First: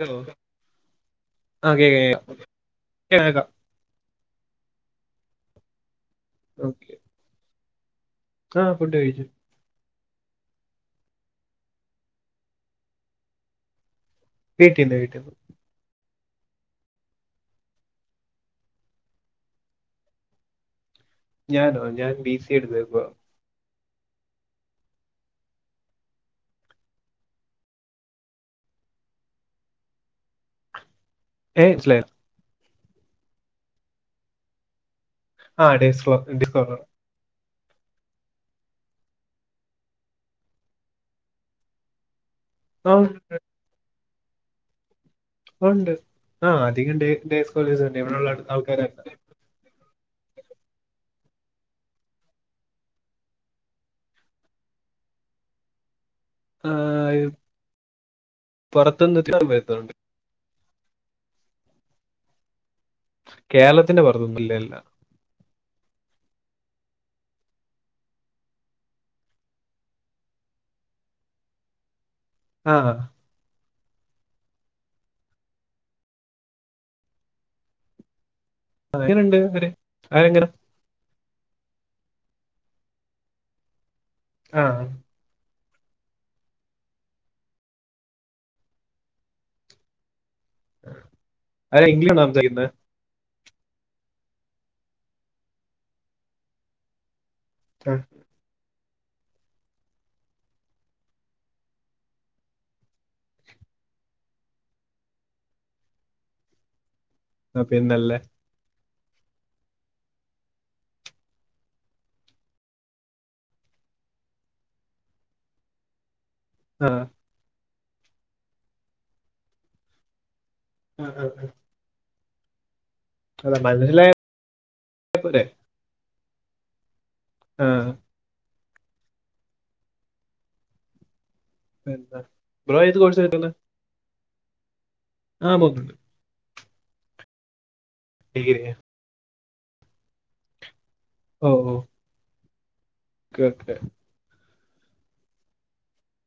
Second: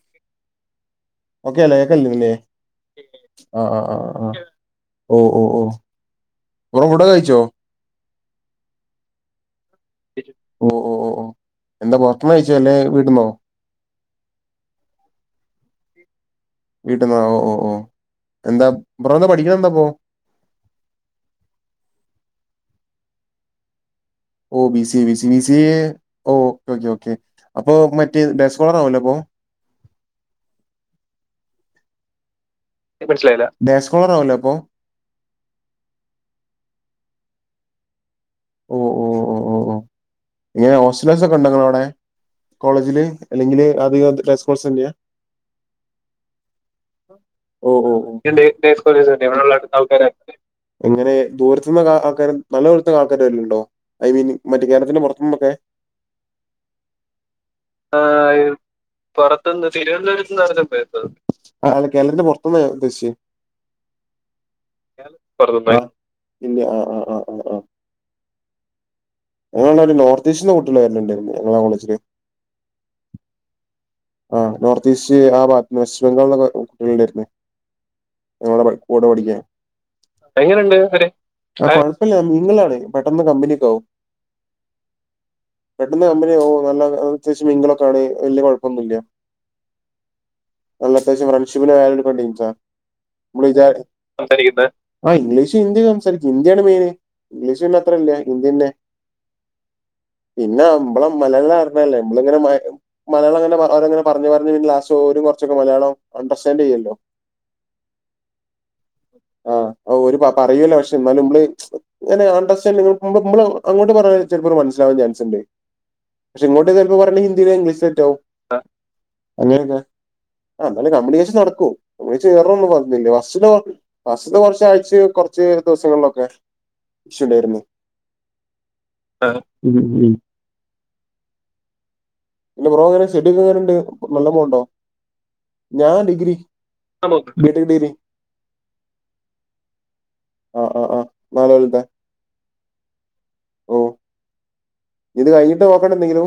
Hello. Okay ആ അല്ല കക്കല്ല കേക്കാം നിന്ന കേക്കാം കേക്കാം ആ, ആ ആ ആ, ഓ, ഓ, ഓ കുറ കൂടെ കഴിച്ചോ. ആഹ് ഫുഡ്‌ കയിച്ചു. ഓ ഓ ഓ ഓ എന്താ പൊറത്ത്ന്നാ കഴിച്ചേ അല്ലേ വീട്ട്ന്നോ? വീട്ടിന്ന് വീട്ടിന്ന്. വീട്ടിൽന്നാ ഓ ഓ ഓ എന്താ ബ്രോ ന്താ പഠിക്ക്ണന്താപ്പൊ? ഞാനോ ഞാൻ ബി സി എടുത്ത ഇപ്പൊ. ഓ B C B C B C യേ ഓ ഓക്കെ ഓക്കെ അപ്പൊ മറ്റേ ഡെസ്കോളർ ആവല്ലോ അപ്പൊ? ഏ സ്ലെ മനസ്സിലായില്ല ഡാസ്കോളർ ആവല്ലോ അപ്പൊ? ആഹ് ഡേസ് [unintelligible] [unintelligible] ഓ ഓ ഓ ഓ ഓ ഇങ്ങനെ ഓസ്റ്റലോസ് ഒക്കെ ഉണ്ടെങ്ക അവടെ? ആ കോളേജില് അല്ലെങ്കില് ആധികസ്കഴ്സ് തന്നെയാ. ഉണ്ട് ആ അധികം ഡേ ഡേസ് ഓ കോളേജ് ഓ ഉണ്ട് ഓ ഇവിടെയുള്ള ആൾ- ആൾക്കാരല്ല [unintelligible] ആൾക്കാരെ എങ്ങനെ ദൂരത്തന്ന് ആൾക്കാരും നല്ലദൂരത്ത്ന്ന് ള്ള ആൾക്കാര് ണ്ടോ ഐ മീൻ മറ്റേ കേരളത്തിന്റെ പുറത്തുനിന്നൊക്കെ [inaudible] ഈ ആഹ്, പുറത്തുനിന്ന് ഇത്തിരി പുറത്തന്ന് വരുത്തുന്നുണ്ട് തിരുവനന്തപുരത്ത്ന്നാണ് [unintelligible] ആ കേരളത്തിന്റെ പുറത്തുന്ന ഉദ്ദേശ്യച്ച് കേരളത്തിന്റെ വൊറത്തൊന്നും ഇല്ലല്ല. പൊറത് ന്ന ആ, ആ, ആ, ആ, ആഹ് [unintelligible] [unintelligible] ആഹ് ആ നോർത്ത് ഈസ്റ്റ് ആ ഭാഗത്ത്ന്ന് വെസ്റ്റ് ബംഗാളില കുട്ടികള ഉണ്ടായിരുന്നേ ഞങ്ങളുടെ പ കൂടെ എങ്ങനെയുണ്ട് ഓടിക്കാൻ അവര് അവരെങ്ങനെ എങ്ങനണ്ട് അവര്? കുഴപ്പമില്ല മിംഗ്ളാണ് പെട്ടെന്ന് കമ്പനിയൊക്കാവും ആഹ പെട്ടെന്ന് കമ്പനിയാവും ഓ നല്ല അത്യാവിശ്യം മിംഗ്‌ളൊക്കെയാണ് വലിയ കുഴപ്പല്ല അല്ലാത്തശ്യം ഫ്രൺഷിപ്പിന് അവരെ വാലിയൂ ഇംഗ്ലീഷ് കൊടുക്ക്ണ ആണ് ടീംസാ സംസാരിക്കുന്നത് മ്മള് വിചാരി സംസാരിക്കട്ടെ ആ ഇംഗ്ലീഷും ഹിന്ദി സംസാരിക്കും ഹിന്ദിയാണ് മെയിന് ഇംഗ്ലീഷ് പിന്നെ ആ അത്രല്ല ഹിന്ദിന്നെ പിന്നെ നമ്മള മലയാളരണല്ലേ ഇമ്മള ഇങ്ങനെ മലയാള ങ്ങനെ അവരങ്ങനെ പറഞ്ഞഞ് പിന്നെ ഓൽ കുറച്ചൊക്കെ മലയാള അണ്ടർസ്റ്റാഡ് ചെയ്യല്ലോ ആ പിന്നല്ലേ ഓ ഒരു പറയൂല്ല പക്ഷെ ന്നാലും മ്മള് ചെ ങ്ങനെ ആണ്ടർസ്റ്റാൻഡ് നോക്ക് മ്മളെ അങ്ങട്ട് പറഞ്ഞൽ ചിലപ്പോൾ മനസിലാാവൻ ചാൻസ്ണ്ട് പക്ഷെ ഇങ്ങോട്ട് ആ ചിലപ്പോ പറഞ്ഞ ഹിന്ദിയൊക്കെ ഇംഗ്ലീശോക്കെ തറ്റോവും അങ്ങനെയൊക്കെ ആ ന്നാലും ആ, കമ്യൂണിക്കേഷൻ ആ. നടക്കും ഒയ്ച്ചു കയറൊന്നും പറഞ്ഞില്ല പാസ്ററ്തെ അതാ മനസ്സിലായ പാസ്റ്റത്തെ കുറച്ച ആഴ്ച പോരെ കൊറച്ച് ദിവസങ്ങളിലൊക്കെ ണ്ടായിരുന്നു ആ ആ ഇമ് ഇമ് ന്ത എന്റെ ബ്രോ ഇങ്ങനെ സെഡങ്ങനെണ്ട് നല്ല പോണ്ടോ ആ പോകുന്നുണ്ട് ഞാൻ ഡിഗ്രി ആ നോക്കിക്കൊണ്ട് ബിട്ടക്ക് ഡിഗ്രി ഡിഗ്രിക്ക് ആഹ ആഹ് ആഹ് ഓ ഓ നാല്കൊല്ലത്തെ ഓക്കെ ഓക്കെ ഇത് കഴഞ്ഞട്ട് നോക്കണ്ടേ എന്തെങ്കിലും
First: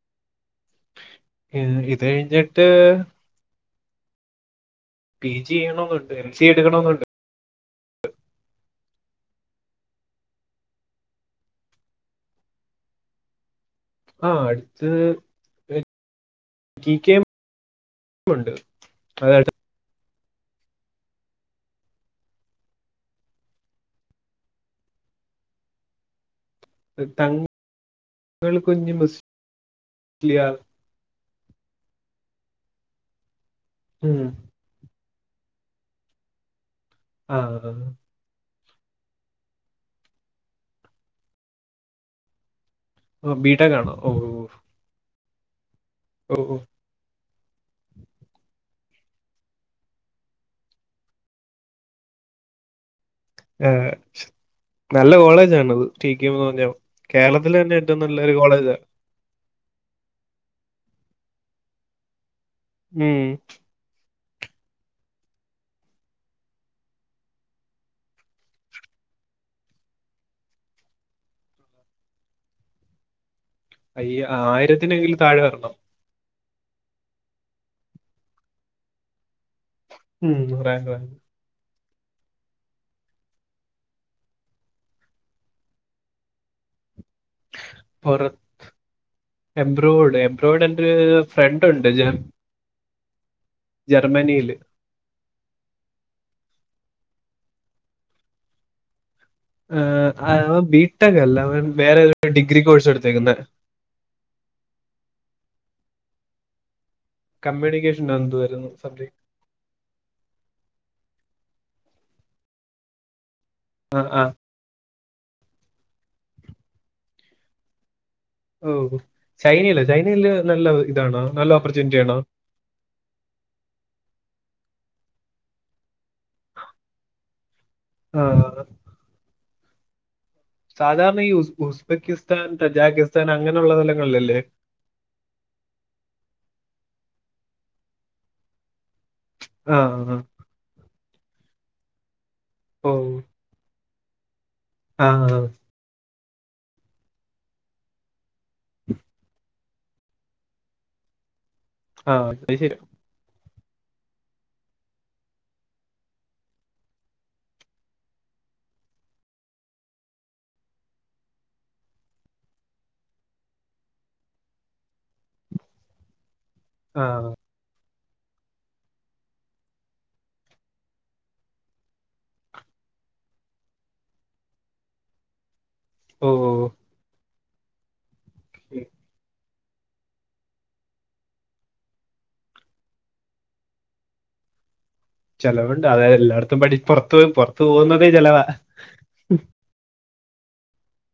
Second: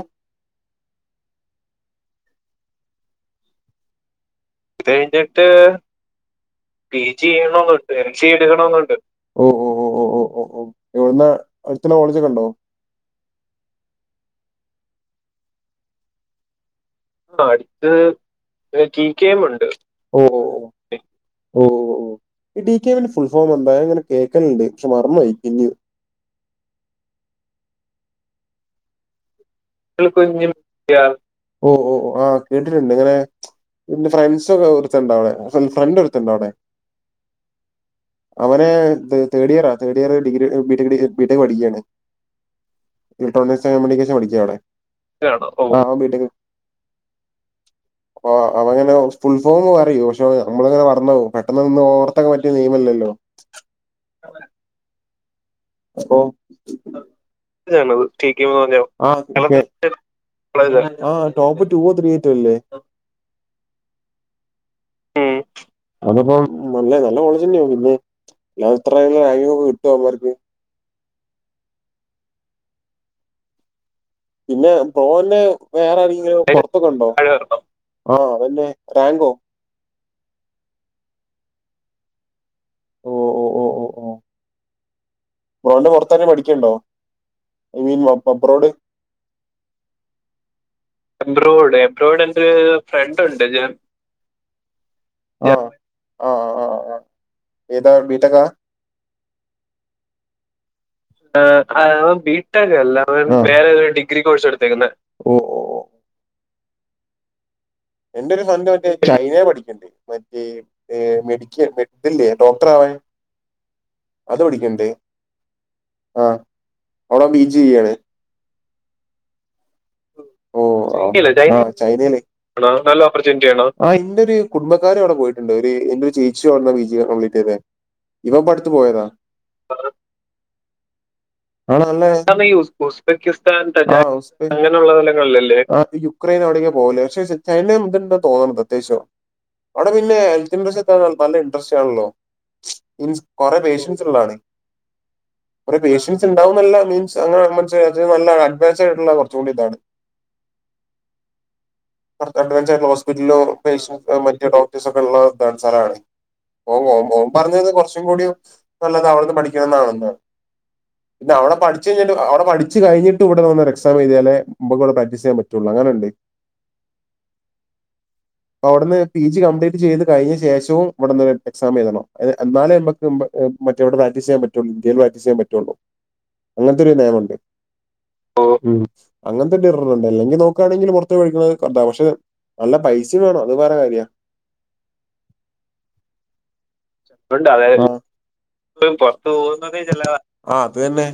ഏ ഇതഴ്‌ഞ്ഞിട്ട് ഇത് പി കഴിഞ്ഞിട്ട് ജി ചെയ്യണമെന്നുണ്ട് എൽ സി പി എടുക്കണമെന്നുണ്ട് ജി ചെയ്യണോന്നുണ്ട് എൽ സി എടുക്കണെന്നുണ്ട് ഓ ഓ ഓ ഓ ഓ ഓ ഓവ്ട്ന്നാ അട് ത്തന്നെ കോളേജൊക്കെണ്ടോ ആഹ അടുത്തത് ഒരു കി ആ അടുത്ത് കെ കെ എം അതായത് ഉണ്ട് ഓ ഓഓ ഈ ഡി കെ എംൻറ്റെ ഫുൾ ഫോം എന്താ അങ്ങനെ കേൾക്കലണ്ട് പക്ഷെ മറന്ന് പോയി പിന്നിം തൾ കൊഞ്ഞ മസ് ഓ ഓ കേട്ടിട്ടുണ്ട് ഇങ്ങനെ ഉം. ഫ്രണ്ട് ത്തണ്ടവ്ടെ ഫ്രണ്ടൊരുത്തന്ണ്ടവിടെ ആഹ അവന് തേർഡ് ഇയറാ തേർഡ് ഇയർ ഡിഗ്രി ബിടെ ബിടെക് പഠിക്ക്യാണ് ഇലക്ട്രോണിക്സ് ബിടെക് ആണോ ഓ കമ്മ്യൂണിക്കേഷൻ പഠിക്ക അവിടെ ഉ അവന്ങ്ങനെ ഫുൾ ഫോം പറിം പക്ഷെ നമ്മളിങ്ങനെ മർന്നോവും പെട്ടെന്ന് നിന്ന് ഓർത്തക്കാൻ പറ്റിയ നെയ്മല്ലല്ലോ ഏ നല്ല കോളേജ് ആണത് അപ്പൊ കേരളത്തില് തന്നെ ഏറ്റവും നല്ലൊരു കോളേജ് ആ അതെ ആ ടോപ്പ് ടു ഓ ത്രീ യോറ്റെ അല്ലേ ഉം ഉം അതിപ്പോം നല്ല നല്ല കോളേജ് തന്നെ പിന്നെ അല്ല [unintelligible] കിട്ടോ അവമാർക്ക് അയ്യ പിന്നെ ആയിരത്തിനെങ്കിലും താഴെ ബോനെ വരണം വേറാരലും തോക്കെണ്ടോ ആ പിന്നെ റാങ്കോ ഉം [unintelligible] ഓ ഓ ഓ ഓ ഓ ബ്രോഡിന് പോർത്തന്നെ പഠിക്ക്ണ്ടോ ഐ മീൻ അബ്രോഡ് എംബ്രോഡ് എംബ്രോയിഡ് എന്റെറ ഒരു ഫ്രണ്ട് ഉണ്ട് ജാൻ ഏ ഫ്രണ്ട് ഉണ്ട് ജാൻ ജർമ്മനിയില് ആഹ് ആഹ് ആഹ് ആഹ് ആഹ് ആഹ് ഏതാ ബീട്ടക്ക ആഹ് അ [unintelligible] ബീ ആ അവ ബിടെക് അല്ല അവ എടുത്തേക്കുന്നെ വേറെരു ഡിഗ്രി കോഴ്സ് എടുത്തേക്കുന്ന ഓ ഓ. കമ്മ്യിക്കേ എന്റെറെ ഒരു സ്വന്തം വെച്ച ചൈനയ പഠിക്കേണ്ട് മറ്റേ മെഡിക്ക മെഡിക്കൽ ല്ലേ ഡോക്ടറാവാൻ ആഹ് ആഹ് അത് പഠിക്കണ്ടേ ആ അവടെ പി ജി ചെയ്യാണ് ഓ ചൈനയില് ചൈനയില് നല്ല ഇതാണോ നല്ല ഓപ്പർച്യൂണിറ്റി ആണോ ആഹ് നല്ല ഓപ്പർചുണിറ്റി ആണ് ആഹ് ന്റെ ഒരു കുടബക്കാര് അവിടെ പോയിട്ടുണ്ട് എന്റെ ഒരു ചേച്ചി അവന്നാ പി ജി കപ്ലീറ്റ് ചെയ്ത ആ ഇവപ്പോ അടുത്ത് പോയതാ സാധാരണ യൂസ് സാധാരണ ഈ ഉസ്ബുകിസ്ഥാന സ്ഥലങ്ങളിലല്ലേ യുക്രൈൻ അവിടെ യേക്കെ പോകലേ പക്ഷെ ചൈനയും ഇണ്ടോ തോന്നുന്നുണ്ട് അത്യാവശ്യം ആ അവിടെ ആ, പിന്നെ [unintelligible] നല്ല ഇൻട്രസ്റ്റ് ആണല്ലോ ഇൻസു കുറെ പേഷ്യൻസ് ഉള്ളതാണ് ആഹ് ആഹ് കുറെ പേഷ്യൻസ് ഇണ്ടാവും നല്ല മീൻസ് അങ്ങനെ [unintelligible] നല്ല അഡോൻസ് ആയിട്ടുള്ള കുറച്ചു കൂടി ഇതാണ് ആ, [unintelligible] അത് ശരി പില്ലോ പെയിൽസ് മറ്റേ ഡോക്ടേഴ്സ് ഒക്കെ ഉള്ള ഇതാണ് സ്ഥലാണ് ഓ ഓം ഓം പറഞ്ഞത് കുറച്ചും കൂടി നല്ലത് അവിടന്ന് പഠിക്കണംന്നാണ് പിന്നെവിടെ പഠച്ച് കഴിഞ്ഞിട്ട് അവടെ പഠിച്ച് കഴിഞ്ഞിട്ട് ഇവിടെ വന്നൊരു എക്സാം എഴതിയാലേ മ്മക് ഇവിടെ പ്രാക്ടീസ് ചെയ്യാൻ പറ്റുള്ളൂ അങ്ങനെയുണ്ട് ആഹ് അപ്പ അവിടുന്ന് പി ജി കംപ്ലീറ്റ് ചെയ്ത് കഴിഞ്ഞ ശേഷവും ഇവിടുന്ന് എക്സാം എഴതണം എന്നാലേക്ക് മ്മക്ക് മ്മക്ക് മറ്റേ അടെ പ്രാക്ടസ് ചെയ്യൻ പറ്റുള്ളൂ ഇന്ത്യൽ പ്രാക്ടസ് ചെയ്യൻ പറ്റുള്ളൂ ഓ അങ്ങനത്തെരു നിയമുണ്ട് ഓഹ മ്മ് അങ്ങനെ ണ്ട് അല്ലെങ്കിൽ നോക്കുകയാണെങ്കിൽ പുറത്തുപോയി പഠിക്കുന്നു പക്ഷെ നല്ല പൈസ വേണം അത് വേറെ കാര്യ ചിലവുണ്ട് അതത് എല്ലായിടത്തും പഠി പുറത്ത് പോയി- പുറത്ത് പോകുന്നതേ ചെലവാ [unintelligible] പുറത്തുപോകുന്നത് ചില ആഹ് അത് തന്നെ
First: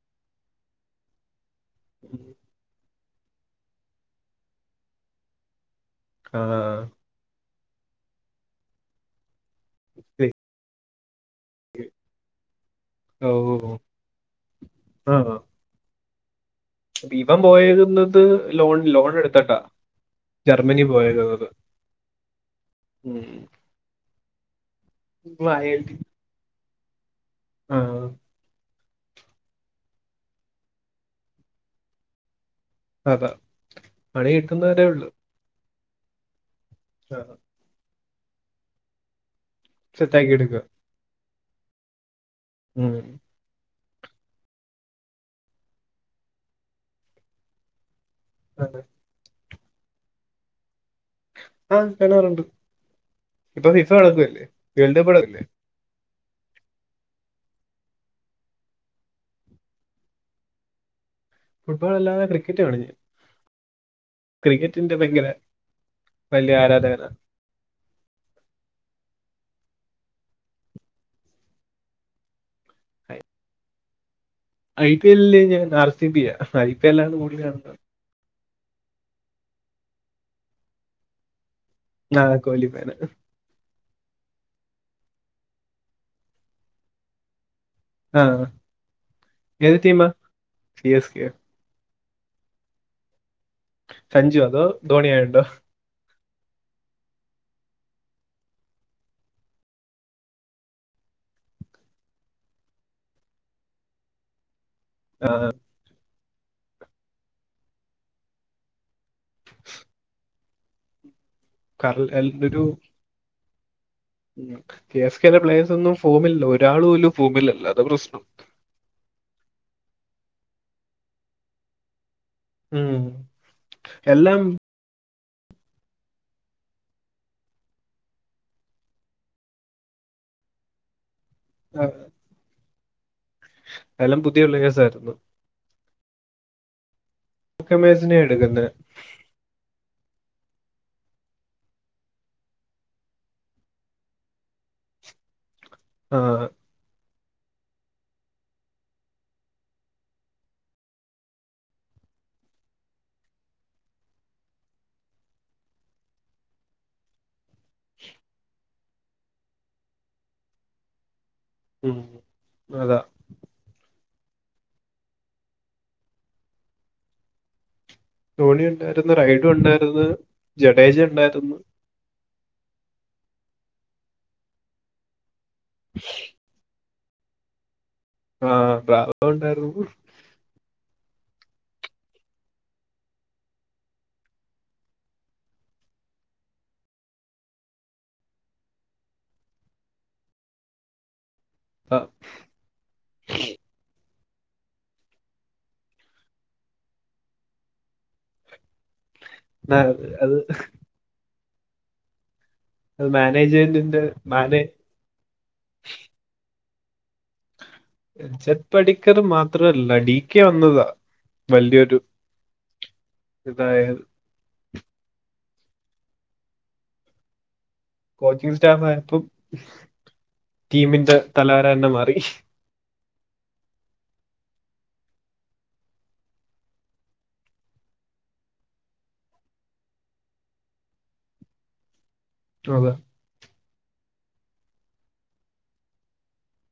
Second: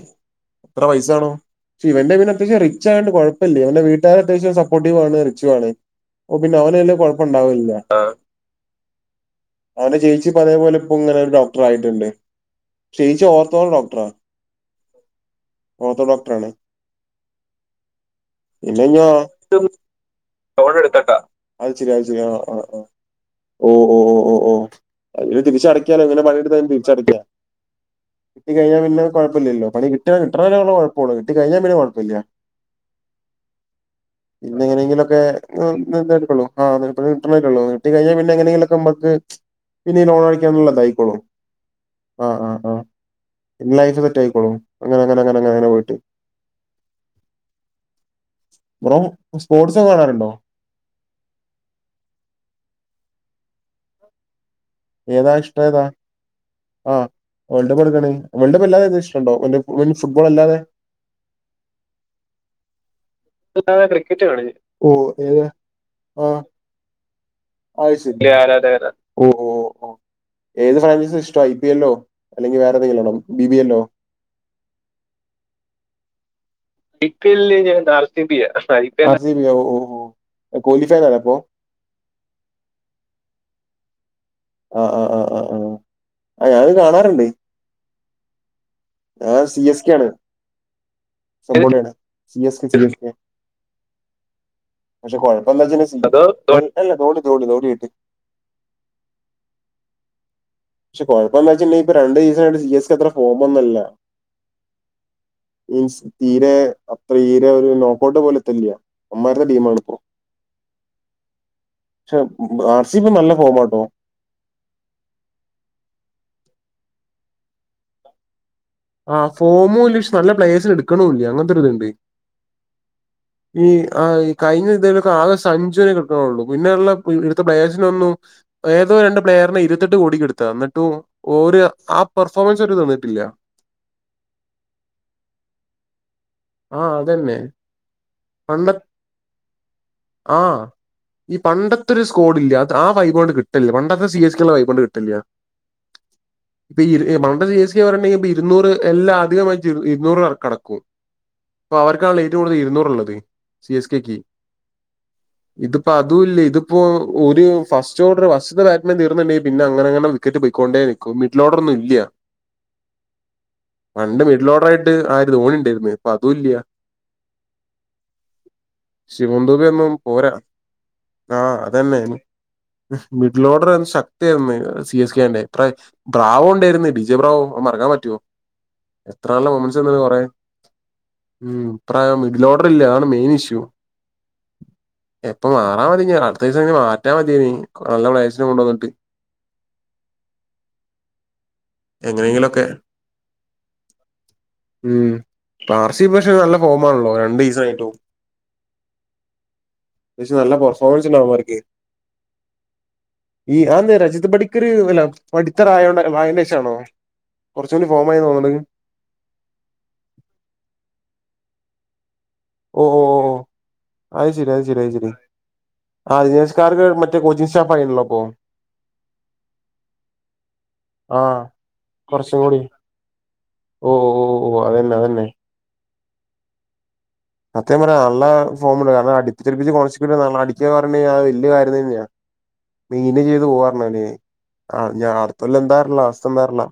എത്ര പൈസ വേണം ഇവന്റെ പിന്നെ അത്യാവശ്യം റിച്ചായോണ്ട് കുഴപ്പല്ല ഇവൻ്റെ വീട്ടുകാരെ അത്യാവശ്യം സപ്പോർട്ടീവാണ് റിച്ചും ആണ് ഓ ആ പിന്നെ അവനല്ലേ കൊഴപ്പുണ്ടാവൂില്ല അവന്റെ ചേച്ചി ശരി. ഇപ്പ അതേപോലെ ഇപ്പങ്ങനെ ഡോക്ടറായിട്ടുണ്ട്. ചേച്ചി ഓ ഓർത്തോ ഡോക്ടറാ ആ ഓർത്തോ ഡോക്ടറ ആാണ് ഇവൻ പോയത് എന്നിട്ട് ലോൺ ഞാ ലോൺ എടുത്തട്ടാ ലോൺ എടുതിട്ട അത് ശരി അത് ശരി ആഹ് ആഹ് ആഹ് ഉം. ഓ ഓ ഓ ഓ ഓ അന് ഇപ്പൊ അയാൾക്ക് തിരിച്ചടക്കാനോങ്ങനെ പണി എടുത്ത് തിരിച്ചടക്കാ ആ, കിട്ടി കഴിഞ്ഞാ പിന്നെ കുഴപ്പല്ലല്ലോ പണി കിട്ട കിട്ടുന്ന വരെ കുഴപ്പമുള്ള കിട്ടിക്കഴിഞ്ഞാൽ പിന്നെ കുഴപ്പമില്ല അതാ പണി പിന്നെ കിട്ടുന്നവരേ ഒള്ളു ആ എങ്ങനെയെങ്കിലൊക്കെ ഊ നിട്ടുന്നതൊക്കെ ഒള്ളു നീട്ടി കഴിഞ്ഞാൽ പിന്നെ എങ്ങനെിലൊക്കെ മ്മക്ക് പിന്നെ സെറ്റാക്കി എടുക്കുക ലോണഴിക്കാനുള്ളതായിക്കോളും ആഹ് ആഹ് ഉം ലൈഫ് സെറ്റ് ആയ്ക്കോളും അങ്ങനെങ്ങന അങ്ങനങ്ങങ്ങനെ പോയിട്ട് അതെ. ബ്രോ സ്പോർട്സൊക്കെ കാണറുണ്ടോ ആഹ് കാണാറുണ്ട് ഇപ്പൊ ഫിഫ നടക്കുകല്ലേ ഏതാ ഇഷ്ട്ടം ഏതാ? ആഹ് വേൾഡപ്പ് തൊടങ്ങാനായി വേൾഡപ്പ് അല്ലാതെ ഏതേം ഇഷ്ട്ടണ്ടോ [unintelligible] മീൻസ് ഫുട്ബോൾ അല്ലാതെ ഫുട്ബോൾ അല്ലാതെ ക്രിക്കറ്റ് കാണും ഞാൻ ഫുട്മ്പോൾ അല്ലാതെ ക്രിക്കറ്റ് കാണും ഞാൻ ഓ ക്രിക്കറ്റിന്റെ ഭയങ്കര ഏത് ആഹ് വലിയ ആരാധകന അയ്ശരി വല്ല്യ ആരാധകനാ ഓഹ് ഓഹ് ഓഹ് ഏത് ഫൈനൽസാ ഇഷ്ട്ടം ഐ പി എല്ലോ അല്ലെങ്കി വേറെ ഏന്തെങ്കിലും ആണോ B B yellow I P എല്ലില് ഞാൻ ആർ സി ബി യാ ഐ പി എല്ലാണ് കൂടുതല് എല്ലില് കാണുന്നത്. ഞാൻ ആർ ബി യാ ഐ പി എല്ലാ ആർ സി ബി യാ ഓഹ് ഓഹ് കോലി ഫാനാപ്പോ അതെ കോലി ഫാനാ ആഹ് ആഹ് ആഹ് ആഹ് ആഹ് ആഹ് ഞാനും കാണാറുണ്ട്. ആഹ് ഞാൻ ഏത് ടീമാ സി എസ് കെയോ? സൊ പൊളിയാണ് സി എസ് ക്കെ ചെറിയൊരു [unintelligible] സഞ്ജു അതോ ധോണി പക്ഷെ ആയുണ്ടോ കൊഴപ്പ എന്താച്ചാല് [unintelligible] ധോ ധോണി അല്ല ധോണി ധോണി ധോണി കിട്ടി പക്ഷെ കൊഴപ്പന്താന്ന് വച്ചിട്ടണ്ടെങ്കി ഇപ്പ രണ്ടീസം ആയിട്ട് സി എസ് കേ അത്ര ഫോം ഒന്നും അല്ല. അതെ മീൻസ് തീരെ അത്ര തീരെ ഒരു ലോക്കൗട്ട് പോലെത്തെല്ല അവന്മാരുടെ ടീം ആണ് ഇപ്പോ കർല- പക്ഷെ അല്ല, ഉം ആർ സി ബി നല്ല ഫോമാട്ടോ ഉം കെ എസ് കെ ടെ പ്ലേയേഴ്സ് ഒന്നും ഫോമിലല്ല ഒരാള് പോലും ഫോമിലല്ലാ അതാ പ്രശ്നം. ആഹ് ഫോമോല് ഷ് നല്ലെ പ്ലെയേഴ്സ്നെ ഇട്ക്ക്ണൂല്ല്യാ അങ്ങൻത്തൊര്ത്ണ്ട് ഉം. ഈ ആഹ് ഈ എല്ലാം കഴിഞ്ഞ ഇതേലൊക്കെ ആകെ സ് സഞ്ജുവിനെ കിട്ടുണൊള്ളൂ പിന്നെ ഉള്ള ഇവിടുത്തെ പ്ലയേഴ്സിനൊന്നും ഏതോ രണ്ട് പ്ലെയറിനെ ഇരെത്തെട്ട് കോടിക്കെട്ത്തതാ ന്നിട്ടും ഓര് ആ പെർഫോമെൻസ് ഓര് തന്നിട്ടില്ല്യാ എല്ലാം പുതിയ പ്ലെയേസായിര്ന്നു ആഹ് അതന്നെ കമേഴ്സിനെ എട്ക്ക്ന്നെ ആഹ് ഈ പണ്ടത്തൊര് സ്കോഡ്ല്ലേ അത് ആ വൈബങ്ങട്ട് കിട്ട്ൽ പണ്ടത്തെ സി എച്ച് കെള്ള വൈബാണ്ട് കിട്ട്ല്ല്യാ ആഹ് ഇപ്പ ഇര് മൌണ്ട് സി എസ് കെ പറയ്ണ്ടെങ്കിപ്പ ഇര്ന്നൂര് എല്ലാം അധികമായിട്ട് ഇടും ഇര്ന്നൂറ് റൊക്കടക്കും പ്പൊ അവർക്കാണല്ലോ ഏറ്റവും കൂട്തൽ ഇര്ന്നൂറ്ള്ളത് സി എസ് കേയ്ക്ക് ഇത്പ്പൊ അതൂല്ല ഇത്പ്പോ ഒര് ഫസ്റ്റാേഡർ ഫസ്റ്റ്ത്തെ ബാറ്റിന് തീർന്നിണ്ടെങ്കി പിന്നെ അങ്ങനെ അങ്ങനെ വി ക്കറ്റ് പാെയ്ക്കോണ്ടേരി ക്കും മിഡിലോഡറൊന്നും ഉം, ഇല്ല്യാ അതാ പണ്ട് മിഡിലോഡ് ആയിട്ട് ആര് ധോണിണ്ടാര്ന്ന് പ്പതൂല്ല്യാ ധോണി ഉണ്ടാര്ന്ന് ശിവം റൈഡു ദുബെ ഉണ്ടാര്ന്ന് ജഡേജ ഉണ്ടായ്ര്ന്ന് അത് തന്നെ മി മിഡിലോഡർ ശക്ത്യാര്ന്ന് സി എസ് കേന്റെ അ ബ്രാവു ഉണ്ടായിരുന്നു ഡിജെ പ്രേ പ്ര ബ്രാവു ഉണ്ടാര്ന്ന് ബിജെ ബ്രാവുവും അത് മറക്കാൻ പറ്റുവോ ആ ബ്രാവോ എത്രെ നല്ല ഉണ്ടായിരുന്നു മാെമൻസെര്ന്നില്ലേ കൊറേ ഉം പ്രായം മിഡിലോഡറില്ല അതാണ് മെയിനിഷ്യൂ എപ്പം മാറാ മതിഞ്ഞ് അട്ത്ത ദീസംഞ്ഞ് മാറ്റാ മത്യേനി നല്ല പ്ലെയേഴ്സിനെ കൊണ്ടുവന്ന്ട്ട് ആ, എങ്ങനെങ്കിലൊക്കെ മ്മ് പാർസി പക്ഷെ നല്ല ഫോമാണല്ലോ രണ്ടീസായിട്ടും ന- പക്ഷെ അത് നല്ല പെർഫോമൻസ്ണ്ടവന്മാര്ക്ക് അത് ഈ ആന്നേ മാനേജ്മെന്റിന്റെ രജത് മാനേ പടിക്കര് വല്ലാ പഠിത്തറ ആയോണ്ടോ വായനേഷാണോ കുറച്ചൂടി ഫോം ജറ്റ് പടിക്കർ മാത്രംല്ല ടി കെ വന്നതാ വലിയൊരു ഓഹ് ഓഹ് ഓഹ് ഓഹ് ഇതായത് അത് ശരി അത് ശരി അത് ശരി ആ ജിനേഷ് കാർക്ക് മറ്റേകോച്ചിംഗ് സ്റ്റാഫ് ആയിണല്ലോ അപ്പൊ കോച്ചിങ് സ്റ്റാഫായപ്പം ടീമിന്റെ ആഹ് തലവര തന്നെ മാറി കുറച്ചും കൂടി ഓ ഓ ഓ അതെന്നെ അതെന്നെ സത്യ പറഞ്ഞാൽ നല്ല ഫോമില. കാരണം അടിച് തെറിപ്പിച്ചു [unintelligible] അടിക്കാന്ന് പറ ഞ്ഞാൽ വെല്ല്യ കാര്യം തന്നെയാ. അതാ [unintelligible] അട്ത്തൊല്ലം എന്താറ്ന്ന്‌ അവസ്ഥ എന്താറ്ന്നർഞോ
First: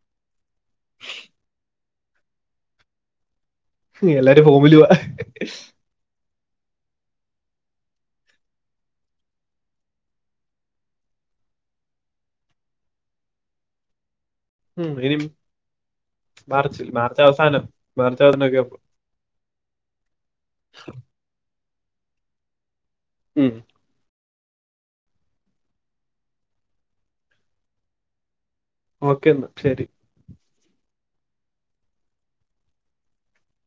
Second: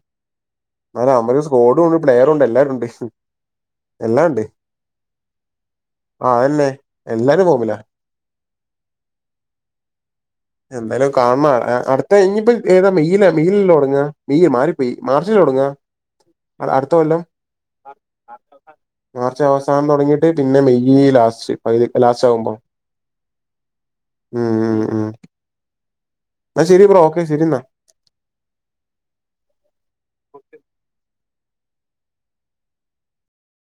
[unintelligible] അവൻമാര് സ്ക്കോഡുണ്ട് പ്ലെയറുണ്ട് എല്ലാരുണ്ട്. എല്ലാരും ഫോമിലുവ ആ അതന്നെ എല്ലാരും ഹോമിലാ എന്തായാലും അത് കാണണം. അട്ത്ത ഇനിപ്പം ഏതാ മേയ്യ്ല മേയ്യിലല്ലേ തൊടങ്ങുക ഇയി മേയ്യിൽ മാറിപ്പോയി ഉം, ഇനി മാർ മാർച്ചിൽ. മാർച്ചവസാനം. മാർച്ച് അവസാനൊക പോകു മാർച്ച് അവസാനം തൊടങ്ങിട്ട് പിന്നെ മെയ്യ് ലാസ്റ്റ് പകുതിക്ക് ലാസ്റ്റ് ആവുമ്പം. മ്മ് മ്മ് മ്മ്മ് ന്നാ ശെരി ബ്രോ. ഓക്കെ ശെരി ന്നാ ഓക്കേ എന്നാ ശെരി